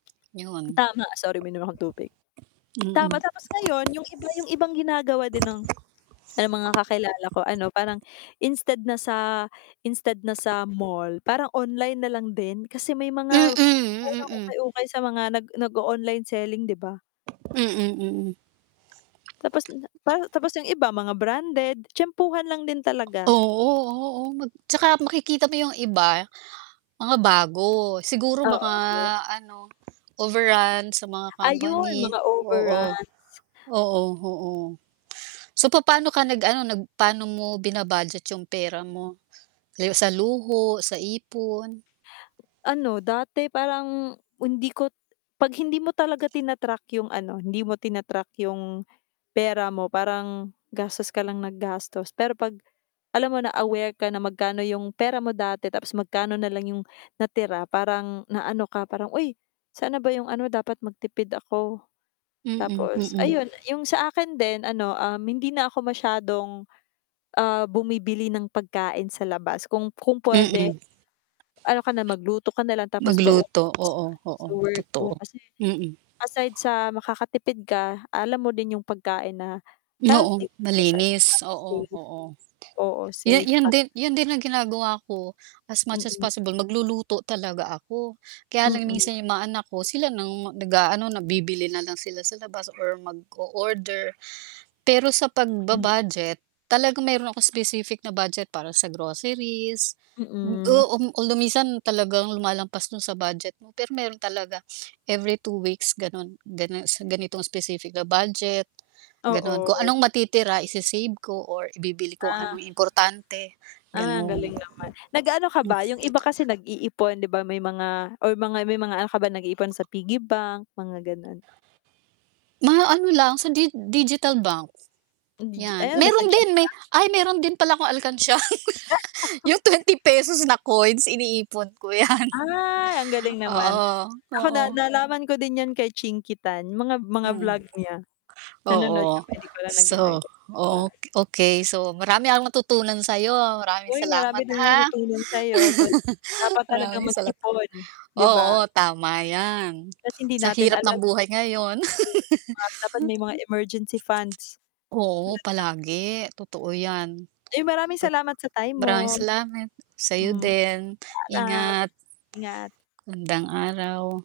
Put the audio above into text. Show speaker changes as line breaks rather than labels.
'Yon.
Tama sorry uminom akong tubig. Tama
Mm.
tapos ngayon 'yung iba 'yung ibang ginagawa din ng mga kakilala ko ano, parang instead na sa instead na sa mall, parang online na lang din kasi may
Mm,
mga
hmm,
murang
mm.
ukay-ukay sa mga nag nag-o-online selling, 'di ba?
Mm, mm.
Tapos na parang tapos 'yung iba mga branded, tiyempuhan lang din talaga.
Oo, oh, oh, mag 'tsaka makikita mo 'yung iba mga bago, siguro mga
Oo.
ano, overruns sa mga
Ayun
company.
mga
Oo,
overrun.
oo, oo. So, papa'no ka nag ano, nag pa'no mo bina-budget 'yung pera mo gaya sa luho, sa ipon?
Ano, dati parang hindi ko 'pag hindi mo talaga tina-track 'yung ano, hindi mo tina-track 'yung pera mo, parang gastos ka lang nang gastos. Pero 'pag alam mo na aware ka na magkano 'yung pera mo dati tapos magkano na lang 'yung natira, parang naano ka, parang, "Uy, saan na ba 'yung ano, dapat magtipid ako,"
Mm,
Tapos
mm.
ayun, 'yung sa akin din ano, um, hindi na ako masyadong, ah, bumibili ng pagkain sa labas. Kung kung puwede,
Mm.
ano ka na, magluto ka na lang, tapos baunin
Magluto,
mo sa
oo,
ano
oo,
sa work mo
totoo.
kasi
Mm.
aside sa makakatipid ka, alam mo din 'yung pagkain na
Oo,
healthy [unintelligible] para sa
malinis, oo,
safe.
oo.
Oo,
'Yu
safe.
'yun din 'yun din ang ginagawa ko, as much as
Mm.
possible magluluto talaga ako. Kaya lang
Mm.
minsan 'yung mga anak ko sila ng nag-aano, na bibili na lang sila sa labas or mag-o-order. Pero sa
Hmm.
pagba-budget talagang meron akong specific na budget para sa groceries
Mm.
o um, kung lu minsan talagang lumalampas dun sa budget mo, pero meron talaga every two weeks ganun ganun sa ganitong specific na budget, ganun. Kung
Oo.
anong matitira isi-save ko or ibibili kung
Ah.
anong importante
Ah, ang
gano'n.
galing naman. Nag-ano ka ba 'yung iba kasi nag-iipon 'di ba, may mga or mga may mga ano ka ba nag-iipon sa piggy bank, mga gano'n?
Mga ano lang sa di digital bank.
Yung digi ay
'Yan,
ano ba sa
meron din may
Gcash?
ay meron din pala akong alkansiya. Yung ₱20 na coins iniipon ko 'yan,
Ay, ang galing naman.
oo,
Ako
oo.
na nalaman ko din 'yan kay Chinkee Tan, mga mga
Mm,
vlog niya. Nanonood
oo.
kami 'di ko lang nag
So,
[unintelligible] pa.
o okey. So, marami akong natutunan sa'yo, maraming
Uy,
salamat
marami din akong
ha.
natutunan sa'yo. So, dapat talaga
Maraming
mag
salat
ipon, 'di ba?
oo, tama 'yan.
Kasi hindi
Sa
natin
hirap ng
alam
buhay ngayon.
'di ba dapat may mga emergency funds.
Oo,
Tulad ng
palagi, totoo 'yan.
Uy, maraming
Pa
salamat sa time
maraming
mo.
salamat, sa'yo
Mm,
din.
paalam!
Ingat.
Ingat.
Magandang araw.